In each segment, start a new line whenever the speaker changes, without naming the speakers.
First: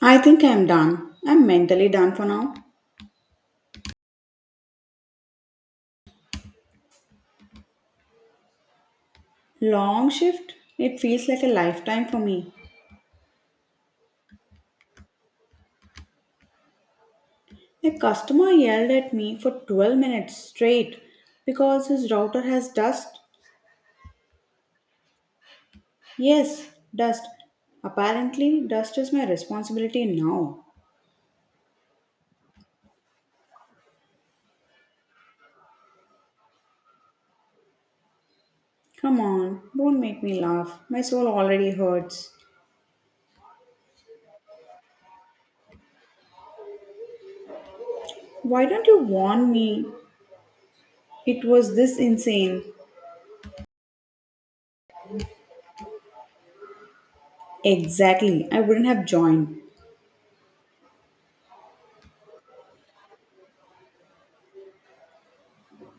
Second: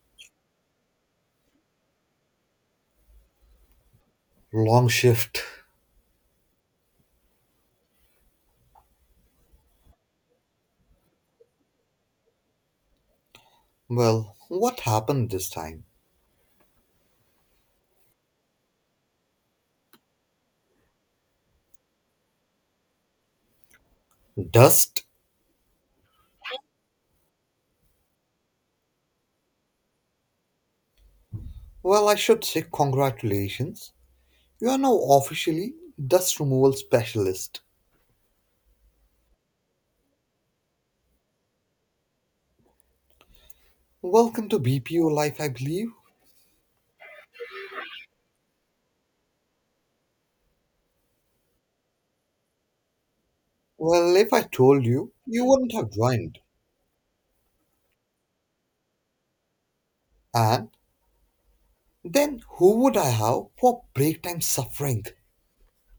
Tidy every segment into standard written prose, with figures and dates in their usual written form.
I think I'm done. I'm mentally done for now.
Long shift.
Long shift? It feels like a lifetime for me.
Well, what happened this time?
A customer yelled at me for 12 minutes straight because his router has dust.
Dust?
Yes, dust. Apparently, dust is my responsibility now.
Well, I should say congratulations. You are now officially dust removal specialist.
Come on, don't make me laugh. My soul already hurts.
Welcome to BPO life, I believe.
Why don't you warn me? It was this insane.
Well, if I told you, you wouldn't have joined.
Exactly, I wouldn't have joined.
And then who would I have for break time suffering?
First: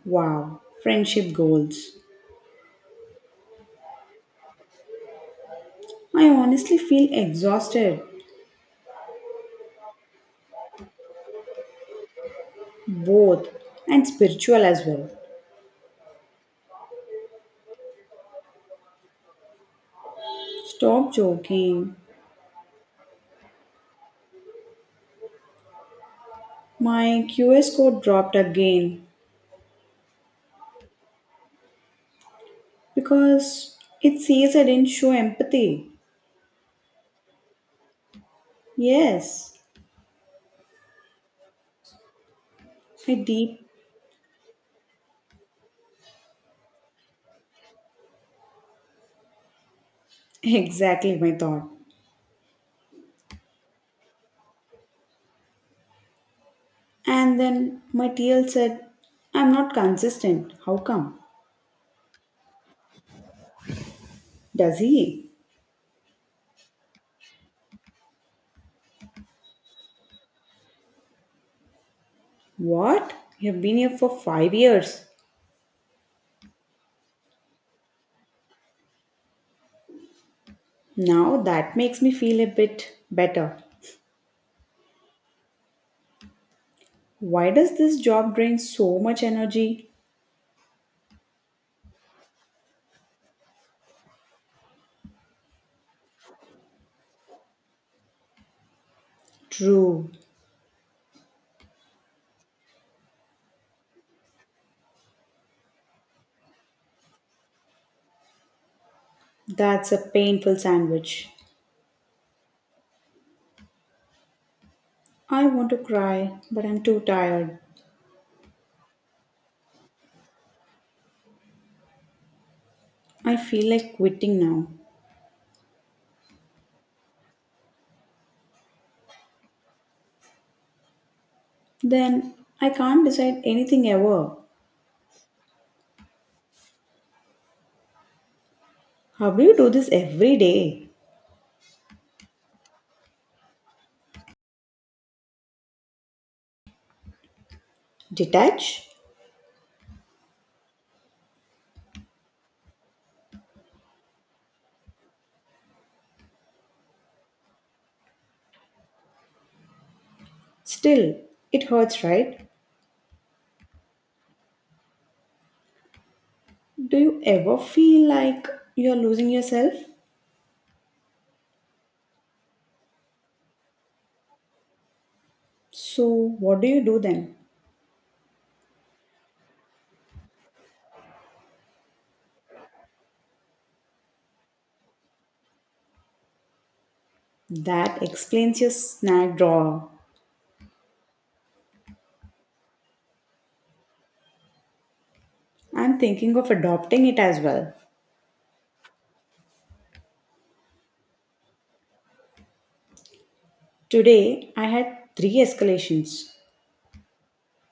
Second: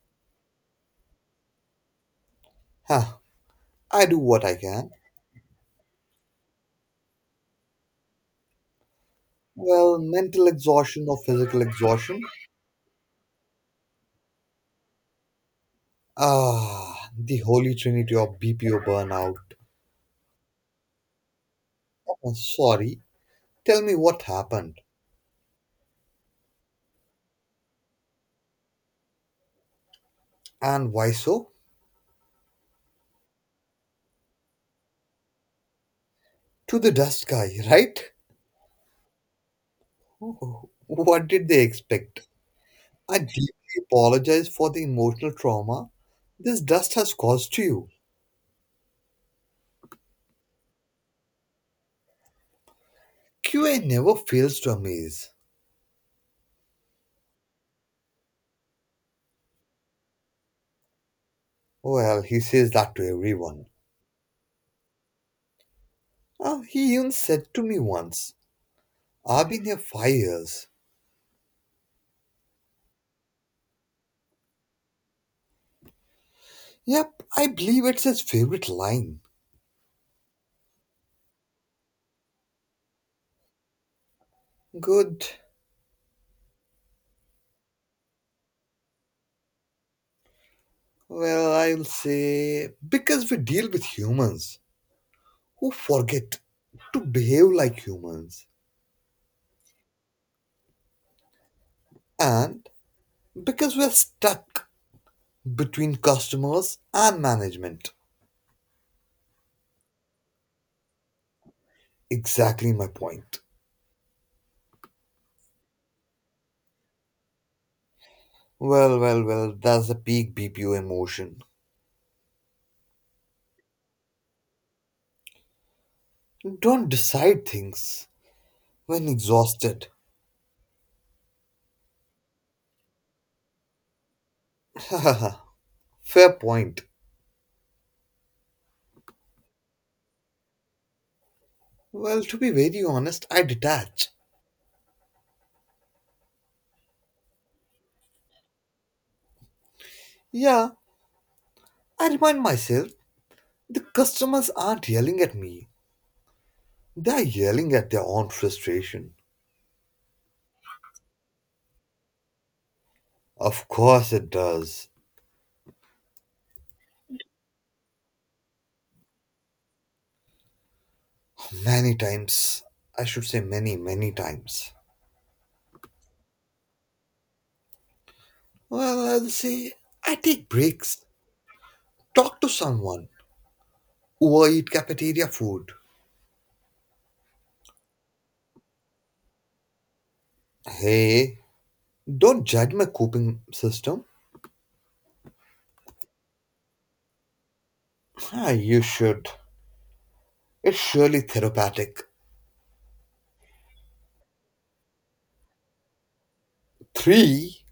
Wow, friendship goals.
Huh, I do what I can.
I honestly feel exhausted,
Well, mental exhaustion or physical exhaustion?
both and spiritual as well.
Ah, the holy trinity of BPO burnout.
Stop joking.
Oh, sorry. Tell me what happened
My QS code dropped again
and why so?
because it says I didn't show empathy.
To the dust guy, right?
Yes,
Oh, what did they expect?
I
I deeply
deep
apologize for the emotional trauma this dust has caused to you.
exactly my thought.
QA never fails to amaze.
And then my TL said, I'm not consistent. How come?
Well, he says that to everyone.
Does he?
He even said to me once, I've been here 5 years.
What? You've been here for 5 years.
Yep, I believe it's his favorite line.
Now that makes me feel a bit better.
Good.
Why does this job drain so much energy?
Well, I'll say, because we deal with humans who forget to behave like humans,
True,
and because we're stuck between customers and management.
that's a painful sandwich.
Exactly my point.
I want to cry, but I'm too tired.
Well, well, well, that's the peak BPO emotion.
I feel like quitting now.
Don't decide things when exhausted.
Then I can't decide anything ever.
Fair point.
How do you do this every day?
Well, to be very honest, I detach.
Detach?
Yeah, I remind myself the customers aren't yelling at me, they're yelling at their own frustration.
Still, it hurts, right?
Of course it does.
Do you ever feel like you're losing yourself?
Many times. I should say many, many times.
So, what do you do then?
Well, I'll say I take breaks, talk to someone, overeat cafeteria food.
That explains your snack drawer.
Hey, don't judge my coping system.
I'm thinking of adopting it as well.
Ah, you should. It's surely therapeutic.
Today, I had three escalations.
Three?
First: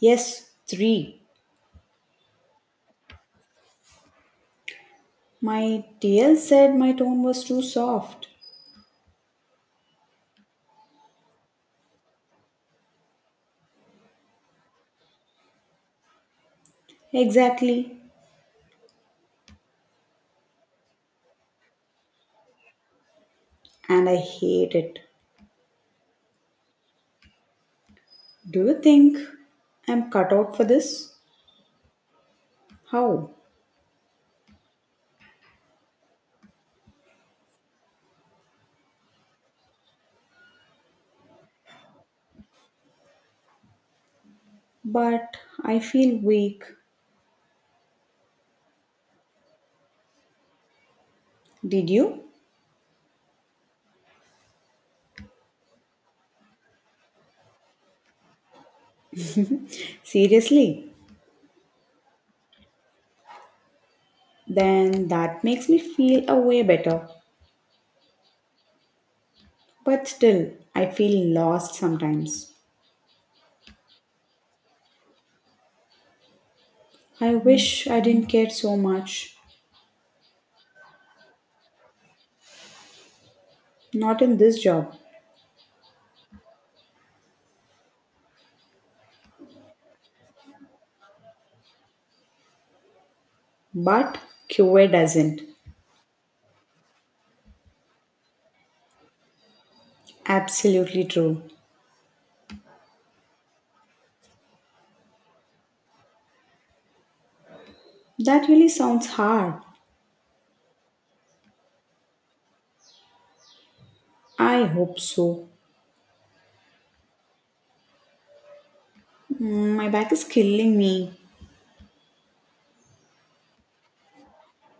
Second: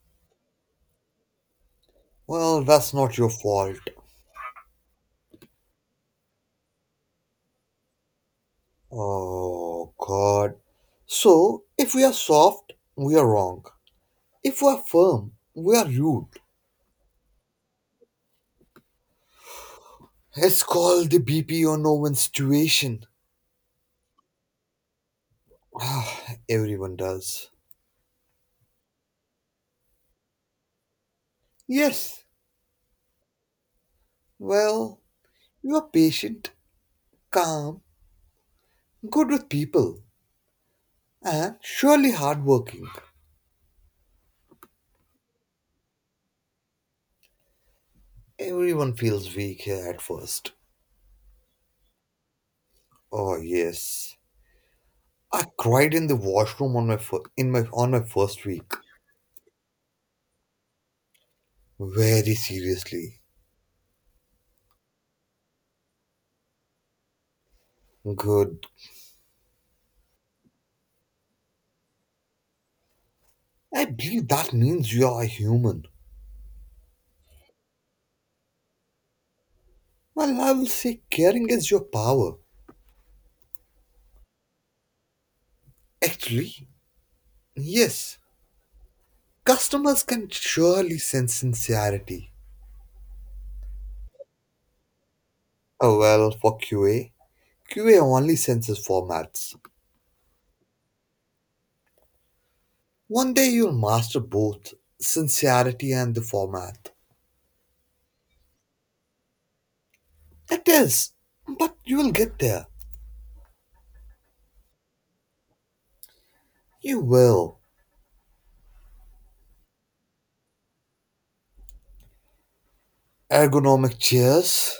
Yes, three.
Well, that's not your fault.
My TL said my tone was too soft.
Oh, God. So, if we are soft, we are wrong. If we are firm, we are rude.
Exactly.
It's called the BP or no win situation.
And I hate it.
Everyone does.
Do you think I'm cut out for this?
Yes,
How?
well, you are patient, calm, good with people, and surely hardworking.
But I feel weak.
Everyone feels weak here at first.
Did you?
Oh yes, I cried in the washroom on my first week.
Seriously?
Very seriously.
Then that makes me feel a way better.
Good.
But still, I feel lost sometimes.
I believe that means you are a human.
I wish I didn't care so much.
Well, I will say caring is your power.
Not in this job.
Actually, yes. Customers can surely sense sincerity.
But QA doesn't.
Oh well, for QA. QA only senses formats.
Absolutely true.
One day you'll master both sincerity and the format.
That really sounds hard.
It is, but you'll get there.
I hope so.
You will.
Mm, my back is killing me.
Ergonomic chairs,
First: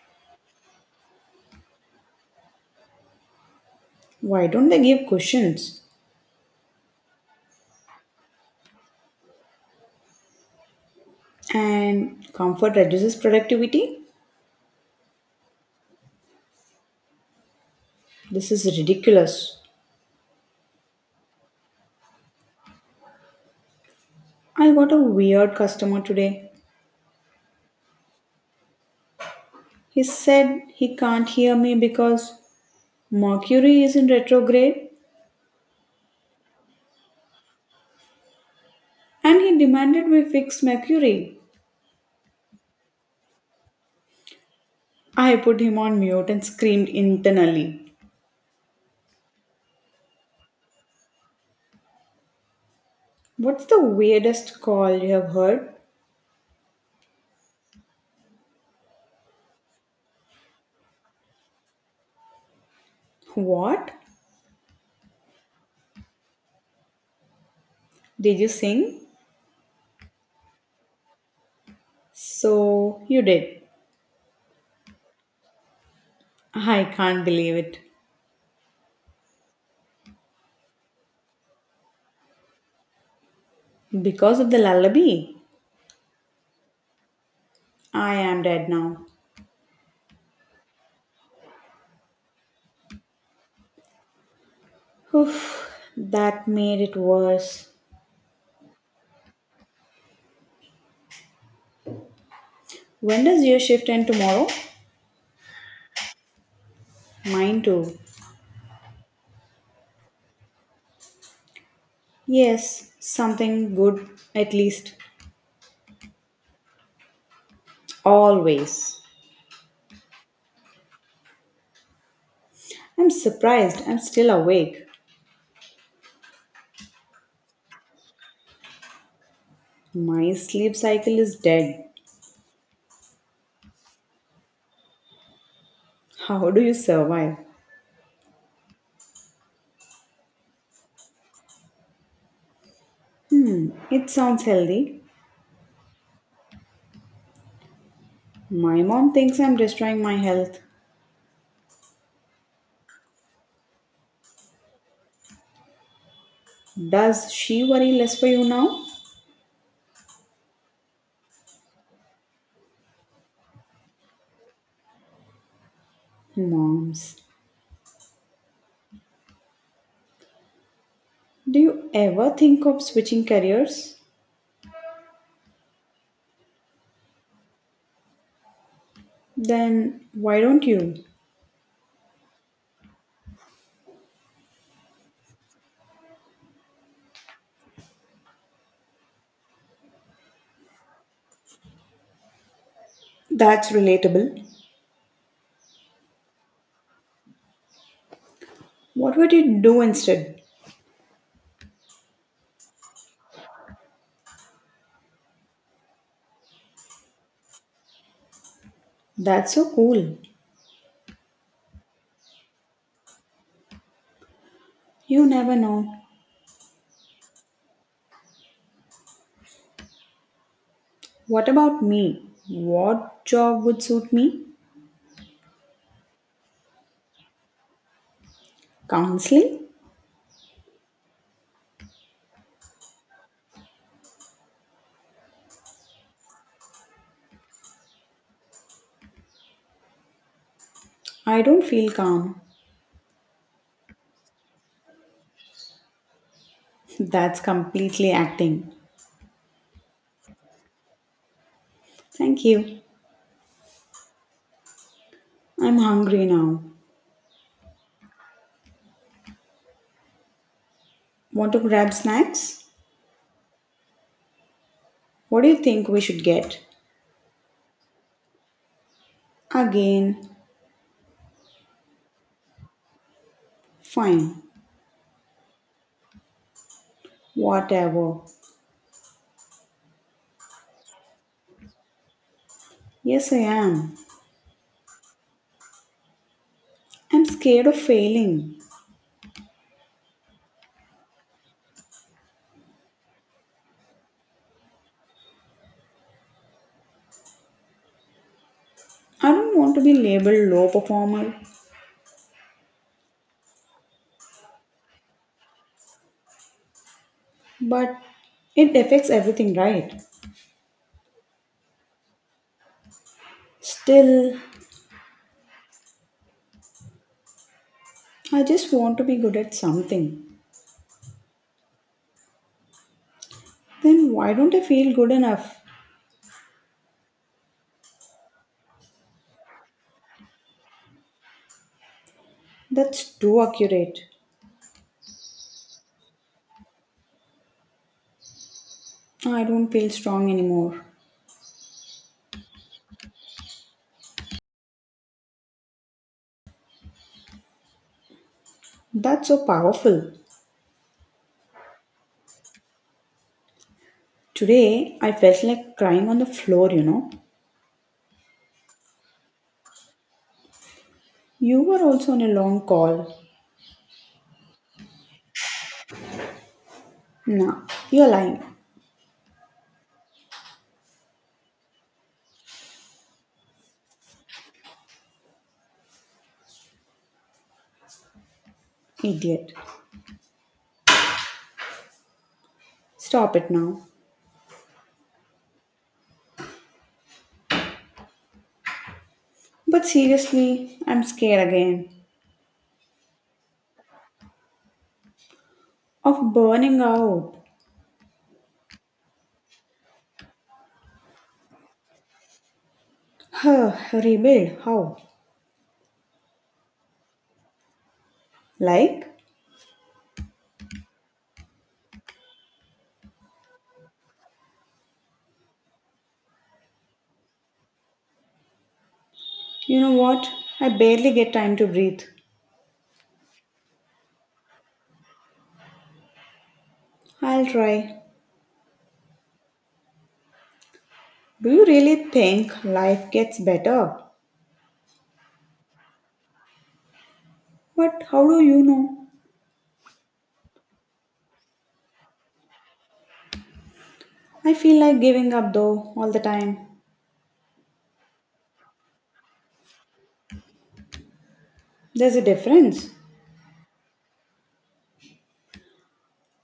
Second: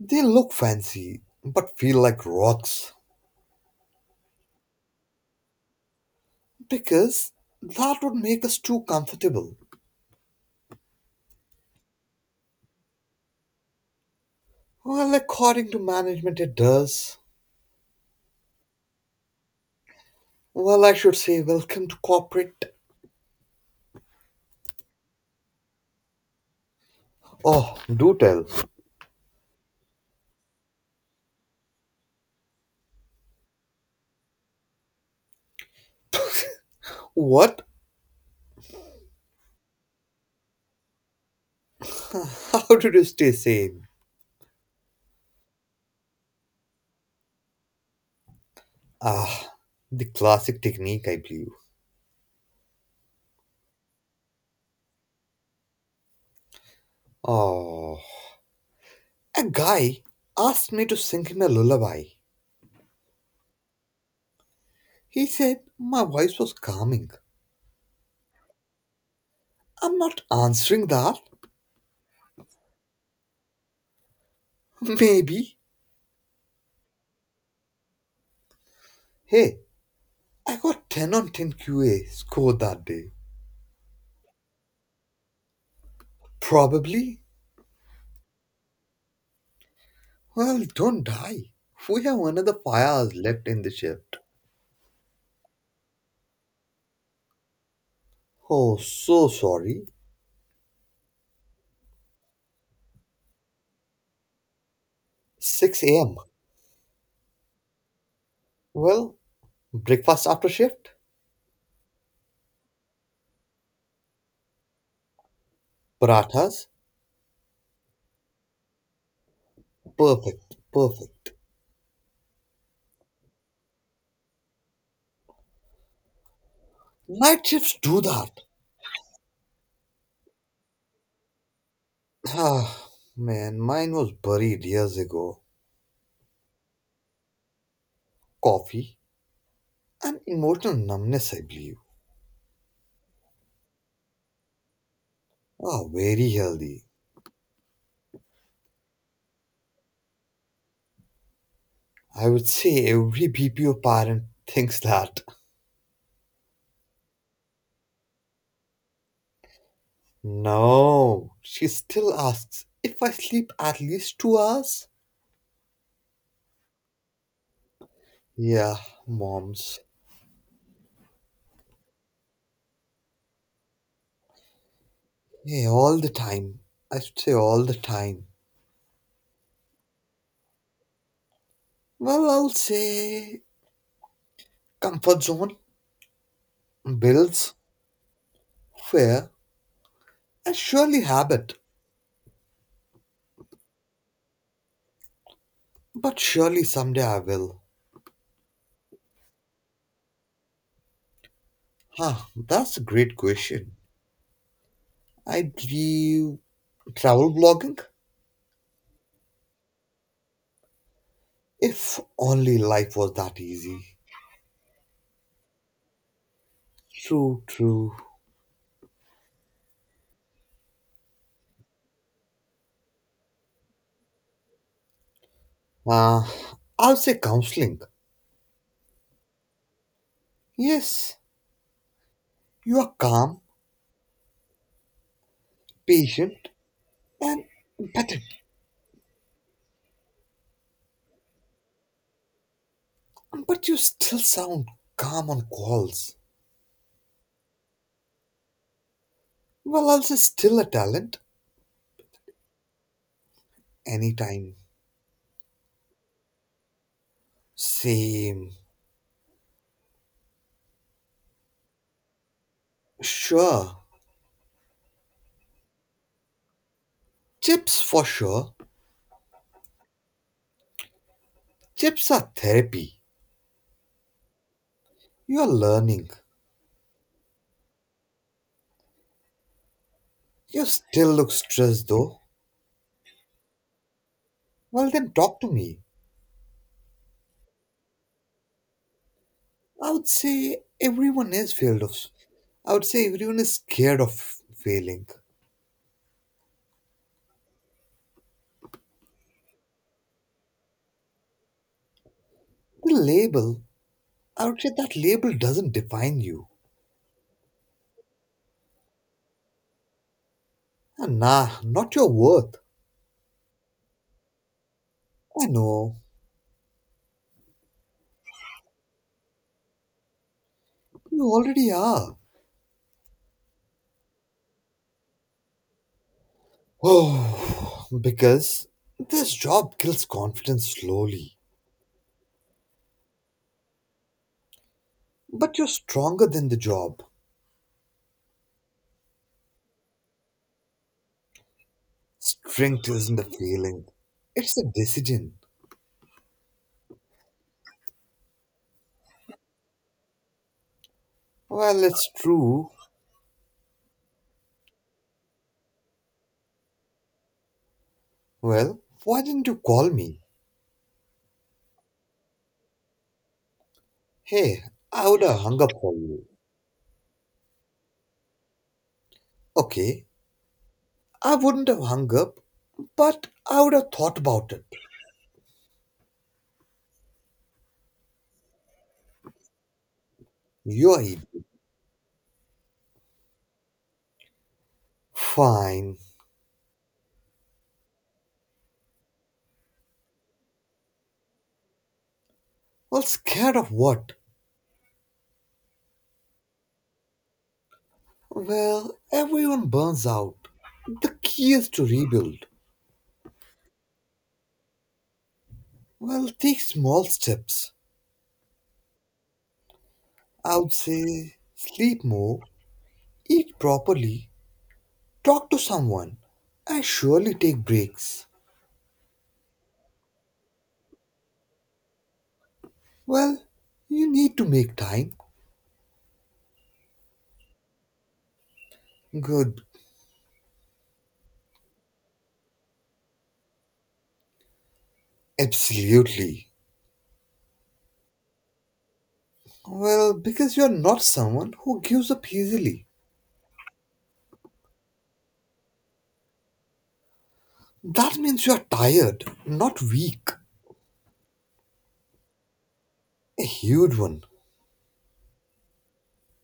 they look fancy, but feel like rocks
Why don't they give cushions?
because that would make us too comfortable.
And comfort reduces productivity?
Well, according to management, it does.
This is ridiculous.
Well, I should say, welcome to corporate.
I got a weird customer today.
Oh, do tell.
He said he can't hear me because Mercury is in retrograde
What?
and he demanded we fix Mercury.
How did you stay sane?
I put him on mute and screamed internally.
Ah, the classic technique, I believe.
What's the weirdest call you have heard?
Oh, a guy asked me to sing him a lullaby.
What?
He said my voice was calming.
Did you sing?
I'm not answering that.
So you did.
Maybe.
I can't believe it.
Hey, I got 10 on 10 QA score that day.
Because of the lullaby,
Probably.
I am dead now.
Well, don't die. We have another 5 hours left in the shift.
Oof, that made it worse.
Oh, so sorry.
When does your shift end tomorrow?
6 a.m.
Mine too.
Well, breakfast after shift?
Yes, something good at least.
Parathas?
Always.
Perfect, perfect.
I'm surprised I'm still awake.
Night shifts do that.
My sleep cycle is dead.
Ah, man, mine was buried years ago.
How do you survive?
Coffee and emotional numbness, I believe.
Hmm, it sounds healthy.
Ah, very healthy.
My mom thinks I'm destroying my health.
I would say every BPO parent thinks that.
Does she worry less for you now?
No, she still asks if I sleep at least 2 hours.
Moms.
Yeah, moms.
Do you ever think of switching careers?
Yeah, all the time. I should say all the time.
Then why don't you?
Well, I'll say comfort zone, bills, fear, and surely habit.
That's relatable.
But surely someday I will.
What would you do instead?
Huh, that's a great question. I'd do travel blogging.
That's so cool.
If only life was that easy.
You never know.
True, true.
What about me? What job would suit me?
Uh, I'll say counseling.
Counseling?
Yes, you are calm, patient, and empathetic,
I don't feel calm.
but you still sound calm on calls.
That's completely acting.
Well, I'll say still a talent.
Thank you.
Anytime.
I'm hungry now.
Same.
Want to grab snacks?
Sure.
What do you think we should get?
Chips for sure.
Again,
Chips are therapy.
fine.
You are learning.
Whatever.
You still look stressed though.
Yes, I am.
Well, then talk to me.
I'm scared of failing.
I would say everyone is feared of. I would say everyone is scared of failing.
I don't want to be labeled low performer,
The label, I would say that label doesn't define you.
but it affects everything, right?
And nah, not your worth.
Still,
I know,
I just want to be good at something.
you already are.
Then why don't I feel good enough?
Oh, because this job kills confidence slowly.
That's too accurate.
But you're stronger than the job.
I don't feel strong anymore.
Strength isn't a feeling, it's a decision.
That's so powerful.
Well, it's true.
Today, I felt like crying on the floor,
Well, why didn't you call me?
You were also on a long call.
Hey, I would have hung up for you.
Nah, you're lying,
Okay, I wouldn't have hung up, but I would have thought about it.
idiot.
You're it.
Stop it now.
Fine.
But seriously, I'm scared again
Well, scared of what?
of burning out.
Well, everyone burns out. The key is to rebuild.
Huh, rebuild? How?
Well, take small steps.
Like?
I would say sleep more, eat properly, talk to someone, and surely take breaks.
You know what? I barely get time to breathe.
Well, you need to make time.
I'll try.
Good.
Do you really think life gets better?
Absolutely.
But how do you know?
Well, because you're not someone who gives up easily.
I feel like giving up though, all the time.
That means you're tired, not weak.
There's a difference.
A huge one.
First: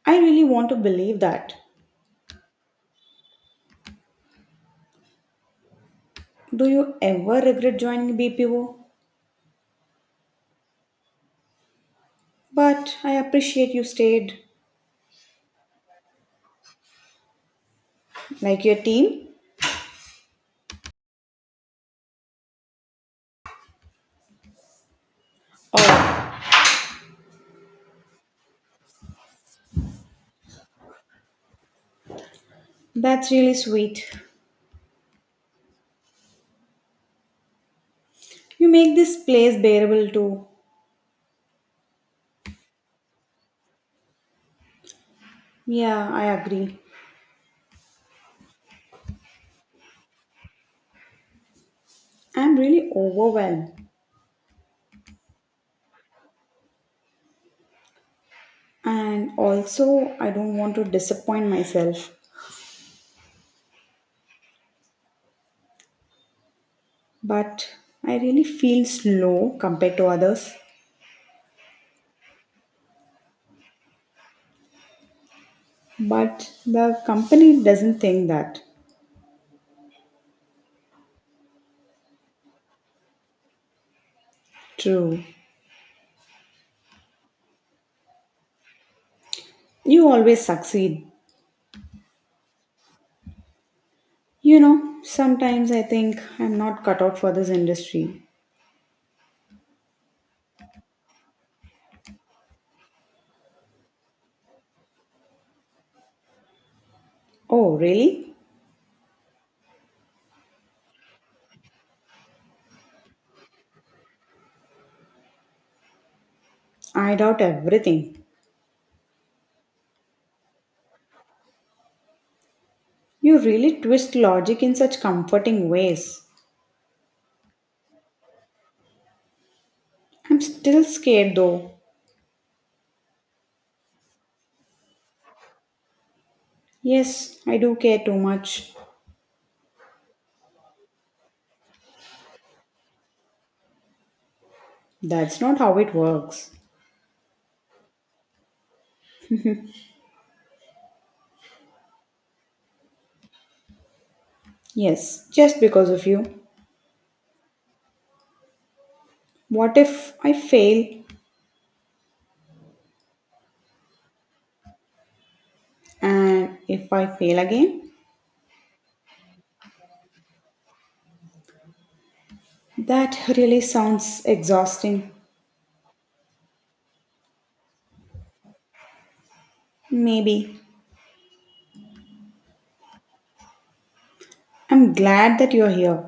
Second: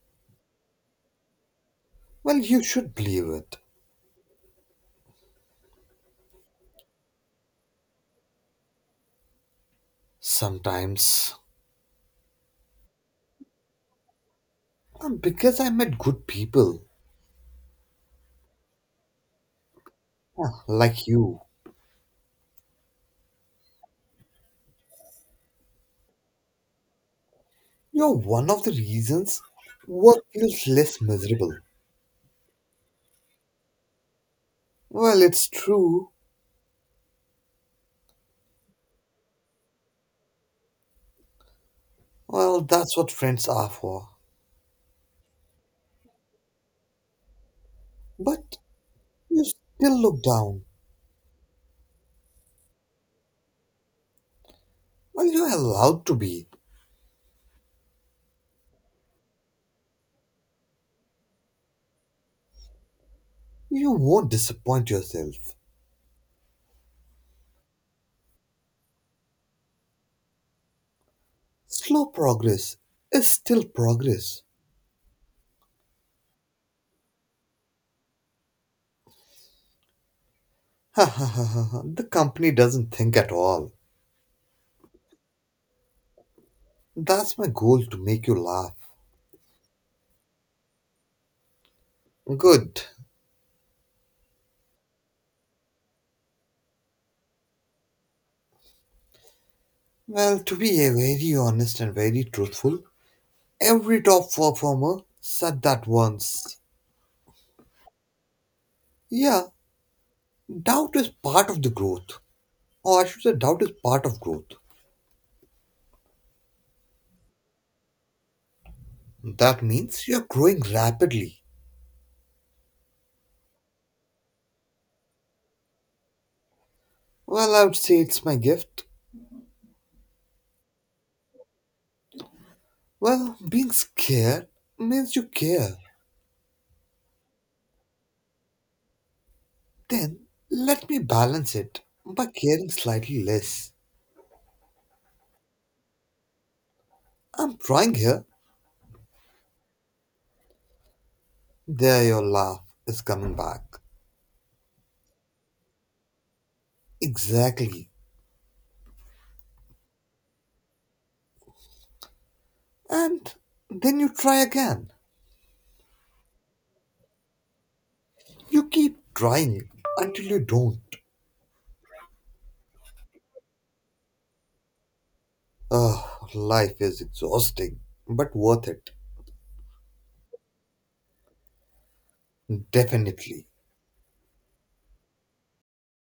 I really want to believe that.
Well, you should believe it.
Do you ever regret joining BPO?
Sometimes,
But I appreciate you stayed.
because I met good people
Like your team?
like you,
Oh,
you're one of the reasons work feels less miserable.
that's really sweet.
Well, it's true.
You make this place bearable too.
Well, that's what friends are for.
Yeah, I agree.
But you still look down.
I'm really overwhelmed
Well, you're allowed to be.
and also I don't want to disappoint myself,
You won't disappoint yourself.
but I really feel slow compared to others.
Slow progress is still progress.
But the company doesn't think that.
Ha ha ha ha. Ha. The company doesn't think at all.
True.
That's my goal to make you laugh.
You always succeed.
Good.
You know, sometimes I think I'm not cut out for this industry.
Well, to be a very honest and very truthful, every top performer said that once.
Oh, really?
Yeah, doubt is part of the growth. Or I should say, doubt is part of growth.
I doubt everything.
That means you're growing rapidly.
You really twist logic in such comforting ways.
Well, I would say it's my gift.
I'm still scared though.
Well, being scared means you care.
Yes, I do care too much.
Then let me balance it by caring slightly less.
That's not how it works.
I'm trying here. There, your laugh is coming back.
Yes, just because of you.
Exactly.
What if I fail
And then you try again.
and if I fail again?
You keep trying until you don't.
That really sounds exhausting.
Oh, life is exhausting, but worth it.
Maybe.
Definitely.
I'm glad that you're here.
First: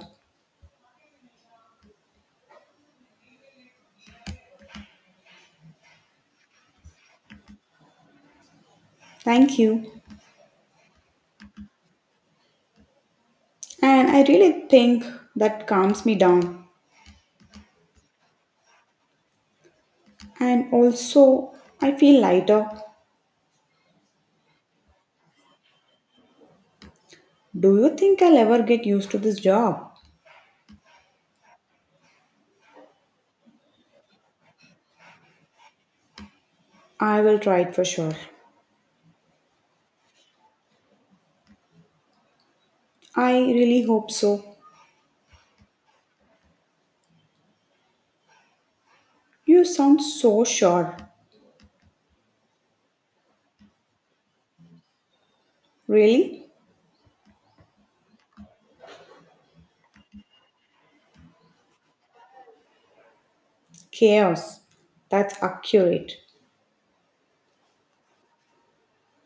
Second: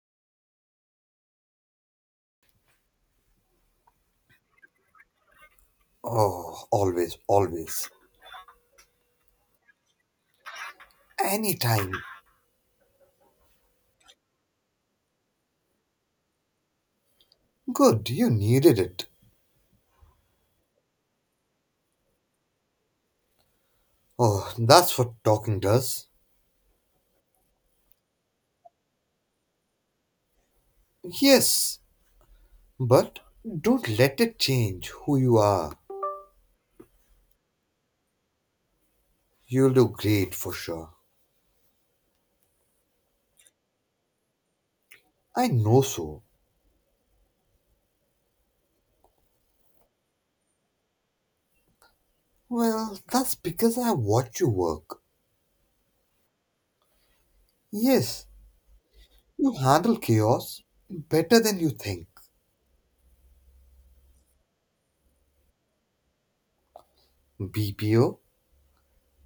Oh, always, always.
Thank you.
Anytime.
And I really think that calms me down.
Good, you needed it.
And also, I feel lighter.
Oh, that's what talking does.
Do you think I'll ever get used to this job?
Yes, but don't let it change who you are.
I will try it for sure.
You look great for sure.
I really hope so.
I know so.
You sound so sure.
Well, that's because I watch you work.
Really?
Yes, you handle chaos better than you think.
Chaos. That's accurate.
BPO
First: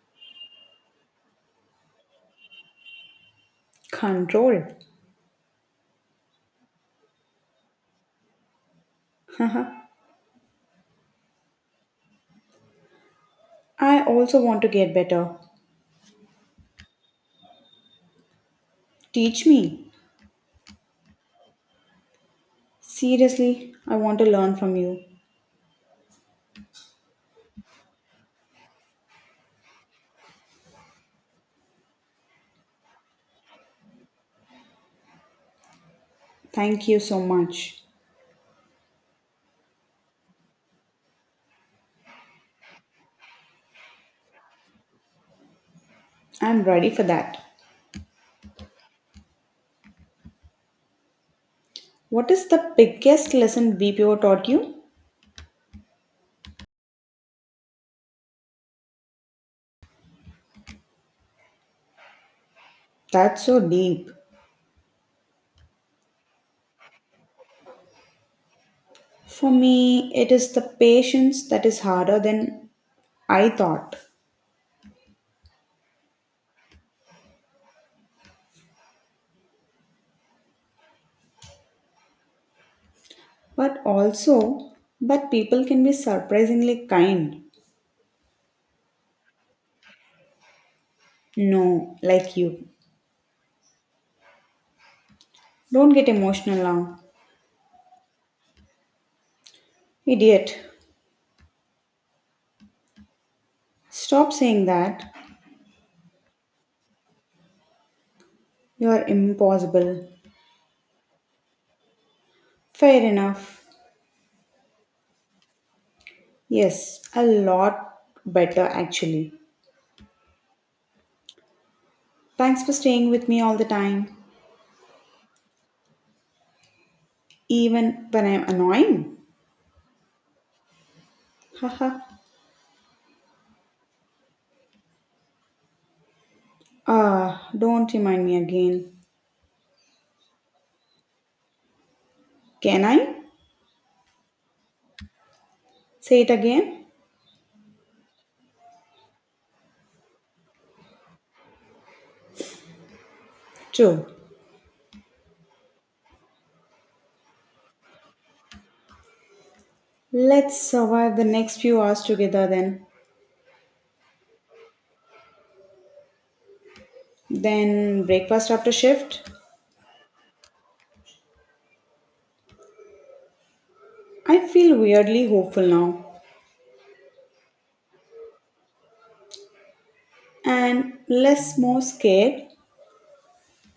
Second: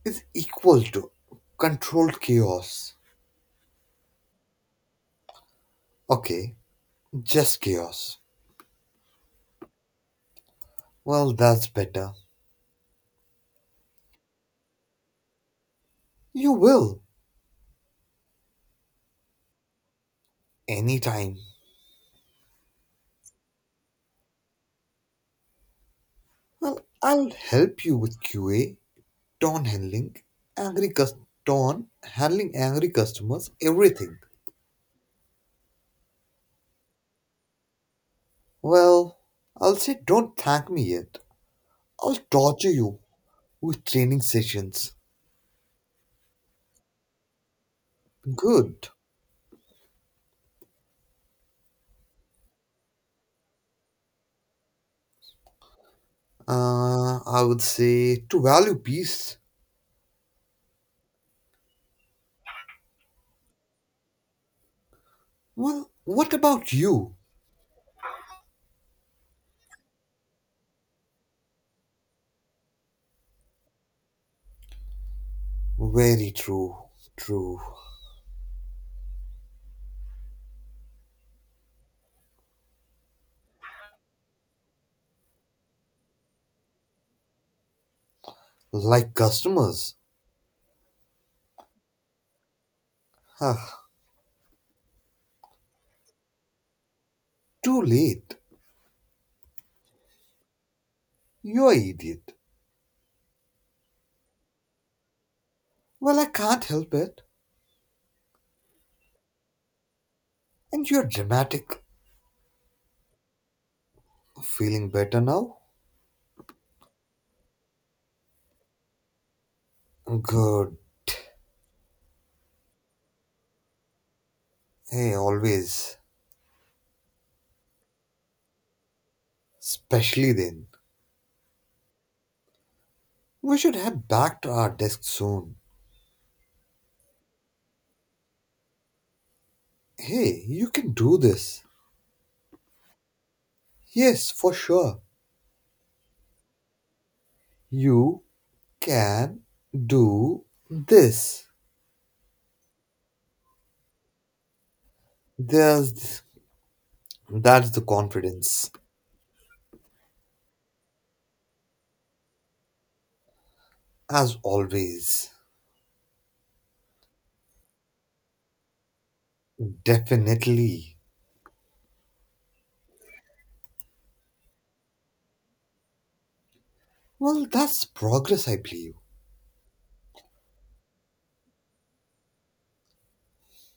is equal to controlled chaos.
Control.
Okay, just chaos.
Haha.
Well, that's better.
I also want to get better.
You will,
Teach me.
anytime.
Seriously, I want to learn from you.
Well, I'll help you with QA, Don handling, angry cus- Don handling angry customers, everything.
Thank you so much.
Well, I'll say don't thank me yet. I'll torture you with training sessions.
I'm ready for that.
Good.
What is the biggest lesson BPO taught you?
I would say to value peace.
That's so deep.
Well, what about you?
For me, it is the patience that is harder than I thought.
Very true. True.
But also, but people can be surprisingly kind.
Like customers.
No, like you.
Ah,
Don't get emotional now.
too late.
Idiot.
You're idiot.
Stop saying that.
Well, I can't help it.
You're impossible.
And you're dramatic.
Fair enough.
Feeling better now?
Yes, a lot better actually.
Good.
Thanks for staying with me all the time,
Hey, always.
even when I'm annoying.
Especially then.
Haha.
We should head back to our desk soon.
Ah, don't remind me again.
Hey, you can do this.
Can I?
Yes, for sure.
Say it again?
You can do this.
True.
There's that's the confidence,
Let's survive the next few hours together then.
as always.
Then breakfast after shift.
Definitely.
I feel weirdly hopeful now
Well, that's progress, I believe.
and less more scared.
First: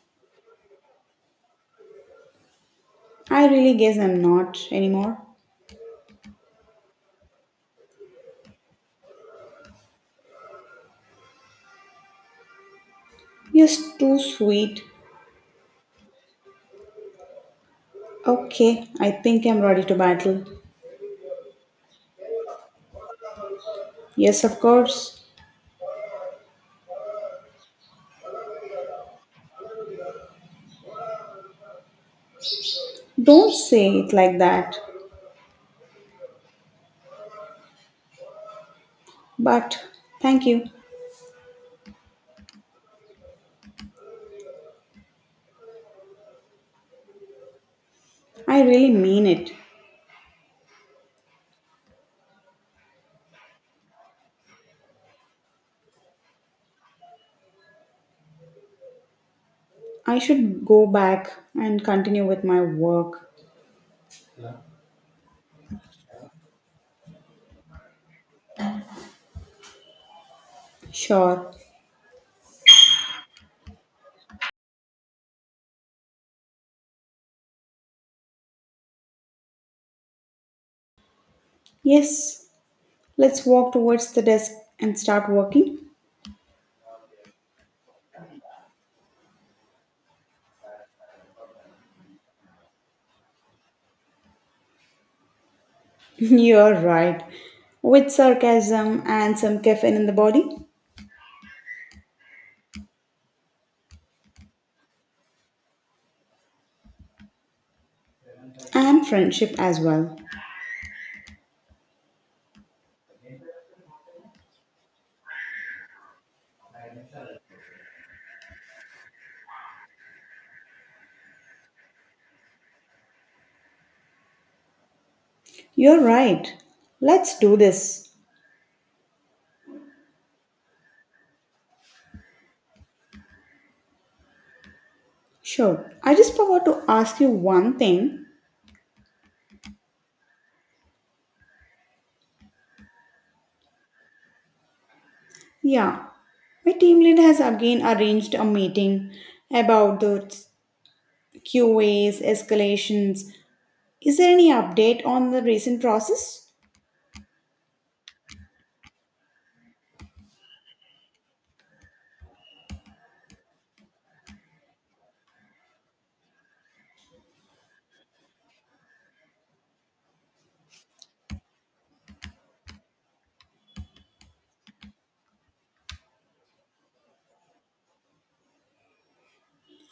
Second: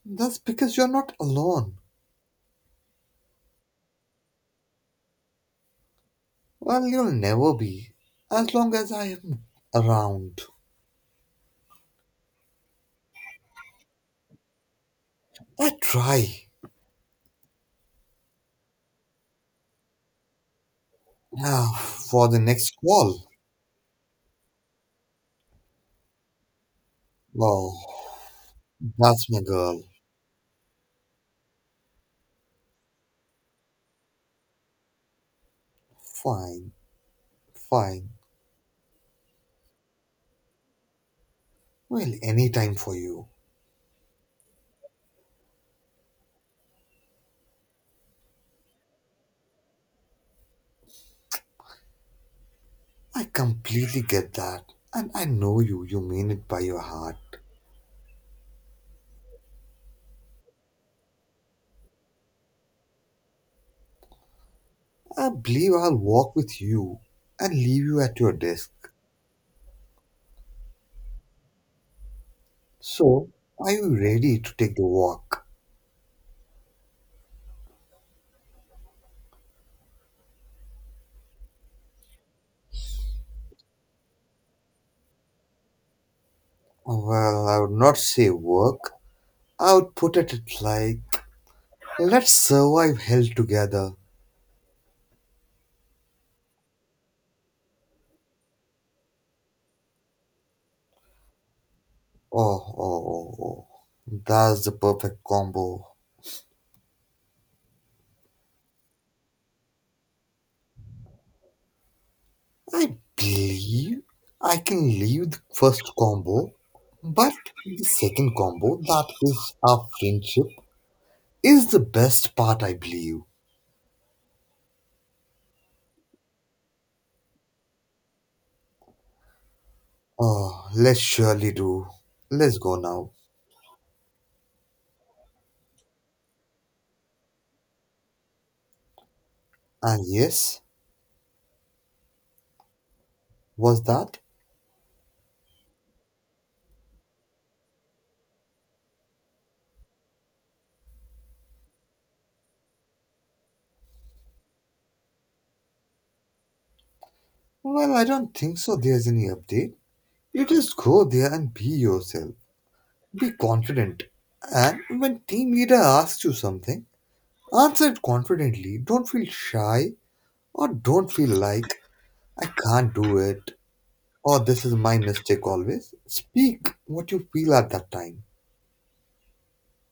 That's because you're not alone.
I really guess I'm not anymore.
Well, you'll never be, as long as I am around.
You're too sweet.
I try.
Okay, I think I'm ready to battle.
Now, for the next call.
Yes, of course.
Oh, that's my girl.
Don't say it like that.
Fine, fine.
But thank you.
Well, any time for you.
I really mean it.
I completely get that. And I know you mean it by your heart.
I should go back and continue with my work.
I believe I'll walk with you and leave you at your desk.
Sure.
So, are you ready to take the walk?
Yes, let's walk towards the desk and start working.
Well, I would not say work. I would put it at like, let's survive hell together.
You're right. With sarcasm and some caffeine in the body
Oh, oh, oh, oh. That's the perfect combo.
and friendship as well.
I believe I can leave the first combo, but the second combo, that is our friendship, is the best part, I believe.
You're right. Let's do this.
Oh, let's surely do. Let's go now.
Sure. I just forgot to ask you one thing.
And yes, was that?
Yeah, my team lead has again arranged a meeting about the QAs, escalations. Is there any update on the recent process?
Well, I don't think so. There's any update. You just go there and be yourself. Be confident. And when team leader asks you something, answer it confidently. Don't feel shy or don't feel like I can't do it or this is my mistake always. Speak what you feel at that time.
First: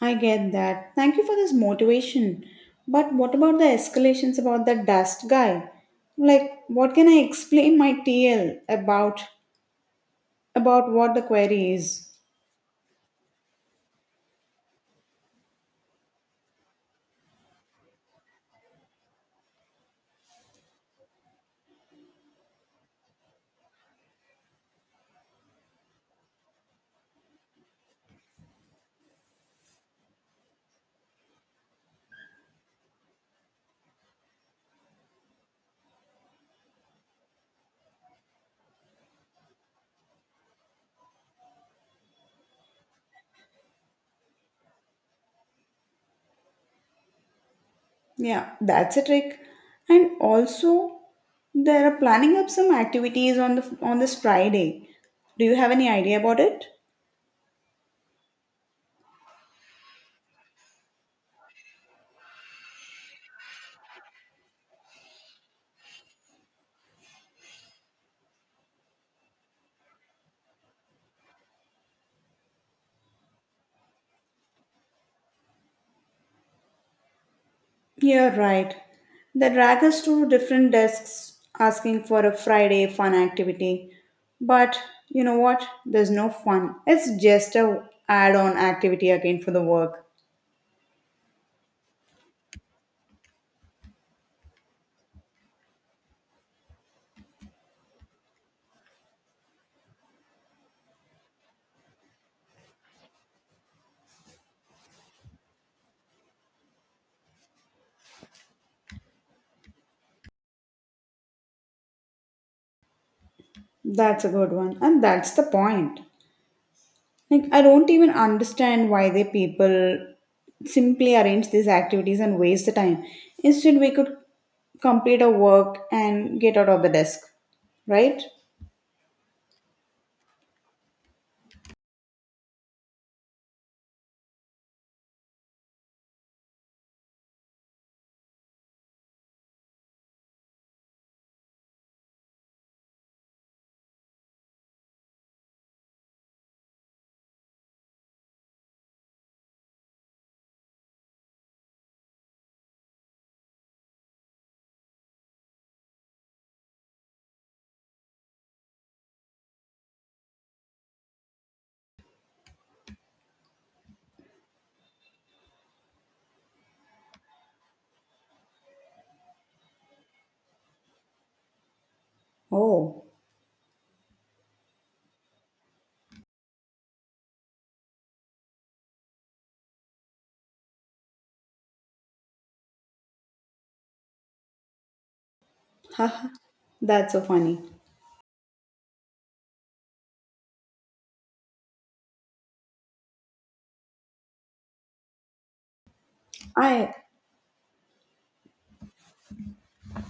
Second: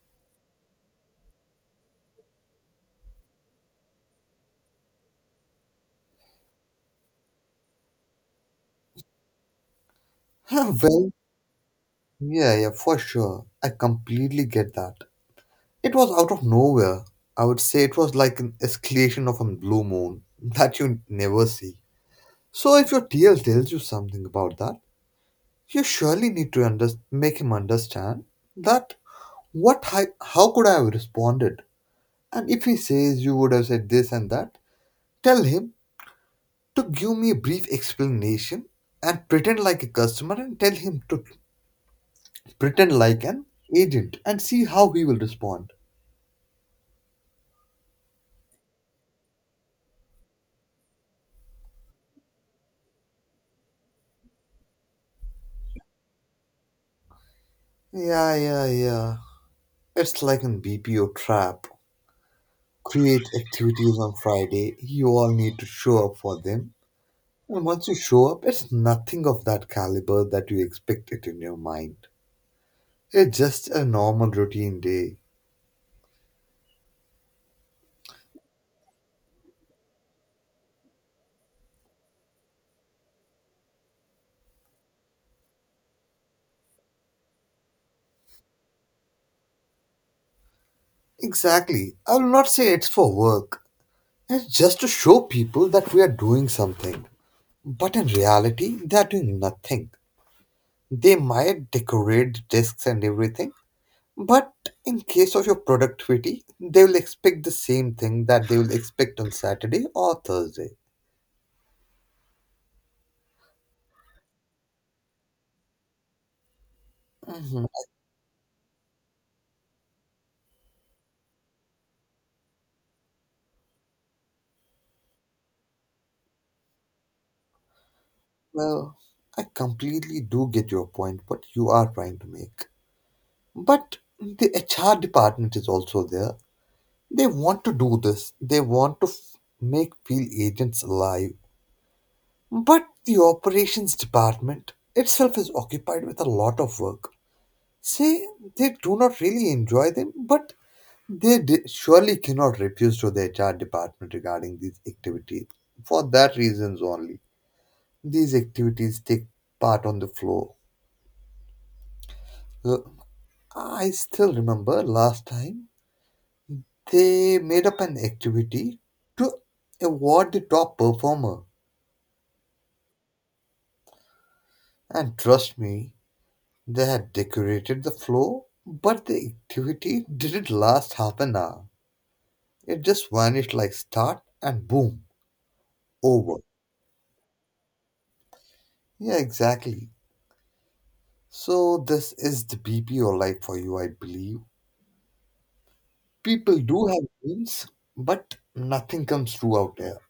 I get that. Thank you for this motivation. But what about the escalations about the dust guy? Like, what can I explain my TL about
Well,
what the query is?
yeah, yeah, for sure. I completely get that. It was out of nowhere. I would say it was like an escalation of a blue moon that you never see. So if your TL tells you something about that, you surely need to make him understand that how could I have responded? And if he says you would have said this and that, tell him to give me a brief explanation and pretend like a customer and tell him to pretend like an agent and see how he will respond.
Yeah, that's a trick. And also, they are planning up some activities on the on this Friday. Do you have any idea about it?
Yeah, yeah, yeah. It's like an BPO trap. Create activities on Friday. You all need to show up for them. And once you show up, it's nothing of that caliber that you expect it in your mind. It's just a normal routine day.
Yeah, right. They drag us to different desks asking for a Friday fun activity. But you know what? There's no fun. It's just a add-on activity again for the work.
Exactly. I will not say it's for work. It's just to show people that we are doing something. But in reality, they are doing nothing. They might decorate the desks and everything, but in case of your productivity, they will expect the same thing that they will expect on Saturday or Thursday.
That's a good one. And that's the point. Like, I
Mhm.
don't even understand why they people simply arrange these activities and waste the time. Instead, we could complete our work and get out of the desk, right?
Well, I completely do get your point, what you are trying to make. But the HR department is also there. They want to do this, they want to make field agents alive. But the operations department itself is occupied with a lot of work. Say, they do not really enjoy them, but they surely cannot refuse to the HR department regarding these activities. For that reasons only, these activities take part on the floor. Uh, I still remember last time they made up an activity to award the top performer.
Oh,
And trust me, they had decorated the floor, but the activity didn't last half an hour. It just vanished like start and boom,
haha,
over.
that's so funny.
Yeah, exactly. So, this is the BPO life for you, I believe. People do
I
have dreams, but nothing comes true out there.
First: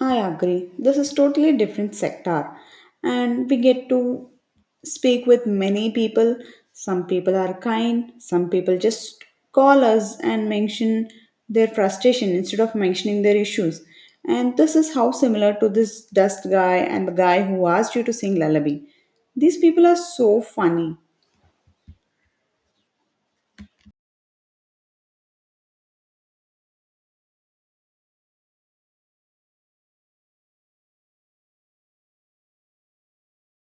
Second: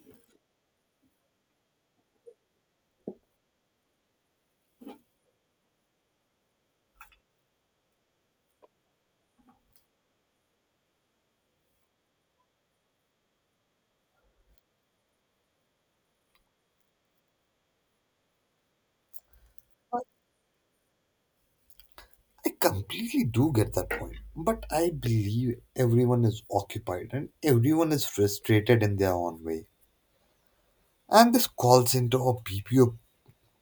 I agree. This is totally different sector and we get to speak with many people. Some people are kind, some people just call us and mention their frustration instead of mentioning their issues. And this is how similar to this dust guy and the guy who asked you to sing lullaby. These people are so funny.
I completely do get that point, but I believe everyone is occupied and everyone is frustrated in their own way. And this call center or BPO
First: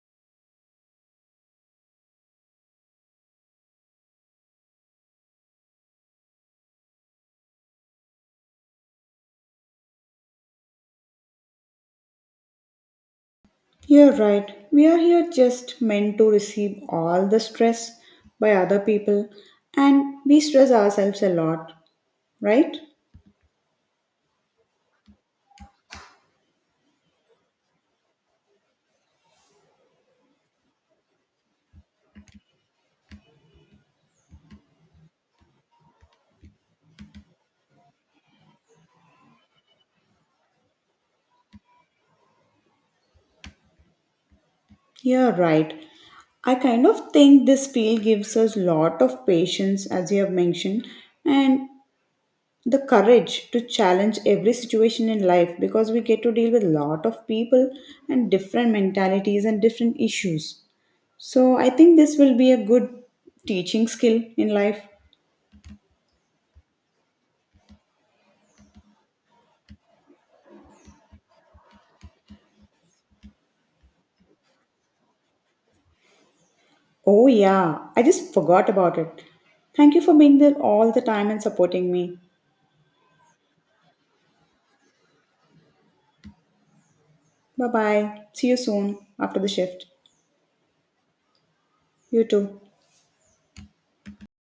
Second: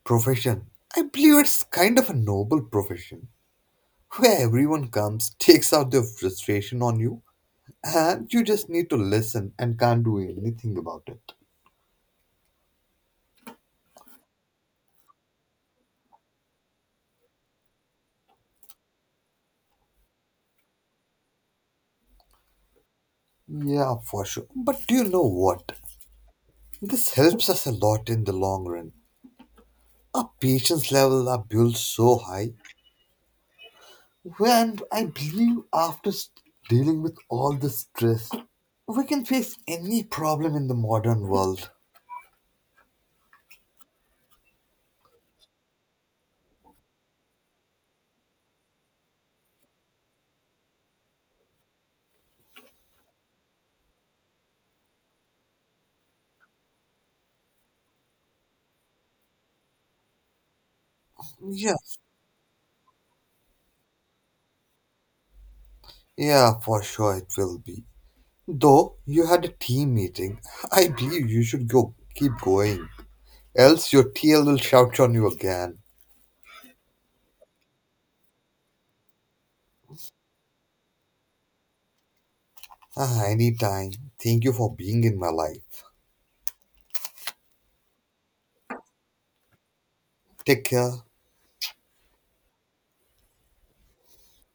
profession, I believe it's kind of a noble profession where everyone comes, takes out their frustration on you, and you just need to listen and can't do anything about it.
You're right. We are here just meant to receive all the stress by other people, and we stress ourselves a lot. Right?
Yeah, for sure. But do you know what? This helps us a lot in the long run. Our patience level are built so high. And I believe after dealing with all the stress, we can face any problem in the modern world.
You're right. I kind of think this field gives us lot of patience, as you have mentioned, and the courage to challenge every situation in life because we get to deal with lot of people and different mentalities and different issues. So I
Yeah,
think this will be a good teaching skill in life.
yeah, for sure it will be. Though you had a team meeting, I believe you should go keep going. Else your TL will shout on you again.
Oh yeah, I just forgot about it. Thank you for being there all the time and supporting me.
Ah, anytime. Thank you for being in my life.
Bye bye. See you soon after the shift.
Take care.
You too.